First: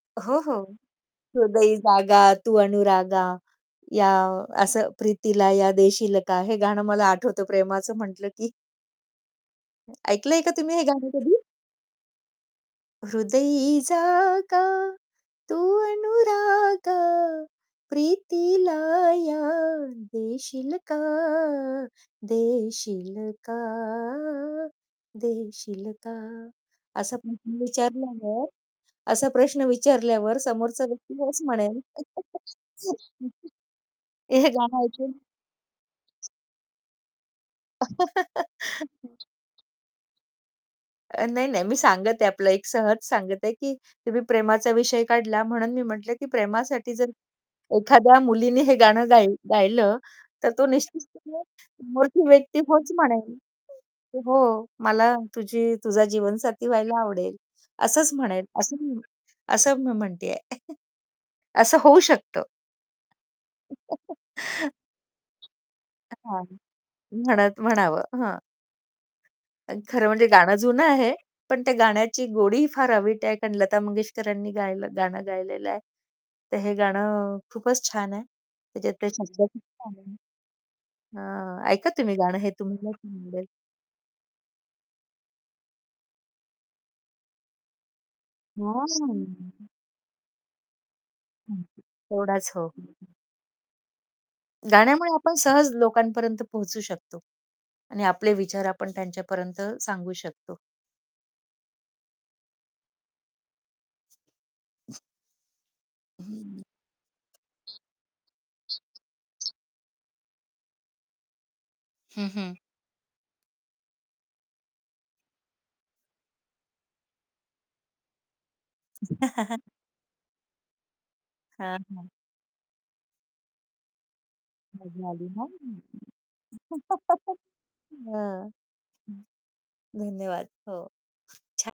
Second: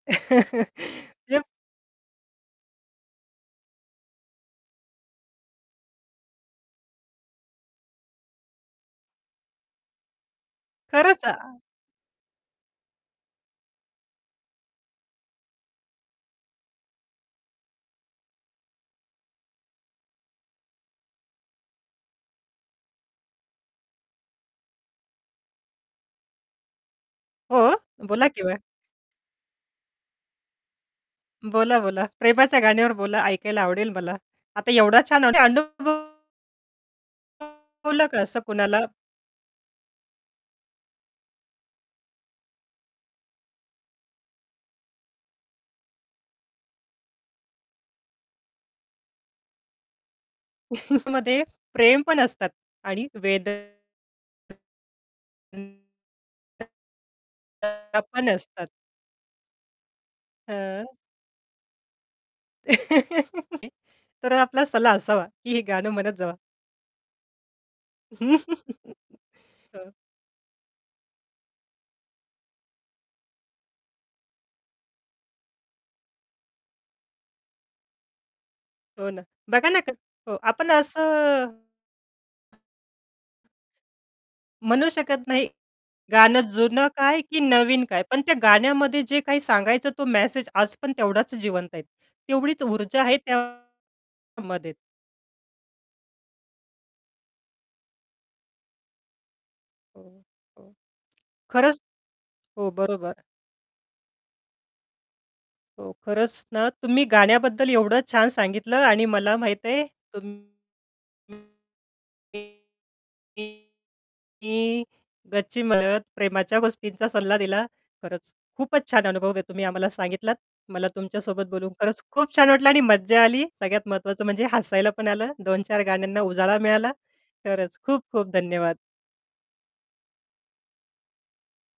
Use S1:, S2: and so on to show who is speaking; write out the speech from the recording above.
S1: हो, हो.
S2: [unintelligible]
S1: हृदयी जागा तू अनुरागा या असं प्रीतीला या देशील का? हे गाणं मला आठवतं प्रेमाचं म्हटलं की. ऐकलंय का तुम्ही हे गाणं
S2: खरंच आ
S1: कधी? हृदयी जागा, तू अनुराग, प्रीतीला या देशील का, देशील का, देशील का. असं
S2: हो? बोला
S1: विचारल्यावर
S2: केव्हा.
S1: असं प्रश्न विचारल्यावर समोरचा व्यक्ती होच म्हणेल.
S2: बोला, बोला प्रेमाच्या गाण्यावर बोला ऐकायला आवडेल मला.
S1: हे
S2: आता
S1: गाणं
S2: एवढा
S1: ऐकून.
S2: छान अनुभव शिकवलं का असं कुणाला?
S1: अ, नाही, नाही, मी सांगत आहे आपलं एक सहज सांगत आहे, की तुम्ही प्रेमाचा विषय काढला म्हणून मी म्हटलं, की प्रेमासाठी जर एखाद्या मुलीने हे गाणं गाय गायलं तर तो निश्चित
S2: मध्ये
S1: [unintelligible]
S2: प्रेम पण
S1: मोठी
S2: असतात
S1: व्यक्ती होच
S2: आणि
S1: म्हणेल,
S2: वेदन
S1: की "हो मला
S2: [unintelligible]
S1: तुझी तुझा
S2: वेदना
S1: जीवनसाथी व्हायला आवडेल." असंच
S2: पण
S1: म्हणेल.
S2: असतात.
S1: असंच मी [unintelligible] असं मी म्हणते आहे.
S2: हां.
S1: असं होऊ शकतं.
S2: तर आपला
S1: अ,
S2: सल्ला असावा, की हे गाणं म्हणत जावा.
S1: हां, म्हणत म्हणावं, हां. पण
S2: हो.
S1: खरं म्हणजे गाणं जुनं आहे, पण त्या गाण्याची गोडी फार अवीट आहे, कारण लता मंगेशकरांनी गायलं गाणं गायलेलं आहे. तर हे गाणं खूपच छान आहे.
S2: हो
S1: त्याच्यातले
S2: ना,
S1: शब्द खूप
S2: बघा ना क
S1: छान आहे.
S2: हो, आपण असं
S1: हां, ऐका तुम्ही गाणं हे तुम्हाला [unintelligible] समजेल.
S2: म्हणू शकत नाही, गाणं जुनं काय की नवीन काय? पण त्या गाण्यामध्ये जे काही
S1: हां.
S2: सांगायचं तो मेसेज आज पण तेवढाच
S1: हं.
S2: जिवंत आहे.
S1: एवढाच
S2: तेवढीच
S1: हो.
S2: ऊर्जा आहे त्यामध्ये.
S1: गाण्यामुळे आपण सहज लोकांपर्यंत पोहचू शकतो आणि आपले विचार आपण त्यांच्यापर्यंत
S2: हो,
S1: सांगू शकतो.
S2: हो. खरंच. हो, बरोबर. हो, खरंच ना तुम्ही गाण्याबद्दल एवढं छान सांगितलं आणि मला माहिती आहे तुम
S1: हं, हं
S2: [unintelligible] की गच्ची मदत प्रेमाच्या गोष्टींचा सल्ला दिला. खरंच, खूपच छान अनुभव आहे तुम्ही आम्हाला सांगितलात. मला तुमच्यासोबत बोलून
S1: हां,
S2: खरंच
S1: हां
S2: खूप छान वाटलं आणि मज्जा आली. सगळ्यात महत्वाचं म्हणजे हसायला पण
S1: मजा आली
S2: आलं.
S1: ना?
S2: 2-4 गाण्यांना उजाळा मिळाला. खरंच खूप-खूप
S1: हां.
S2: धन्यवाद.
S1: हं. धन्यवाद. हो. छा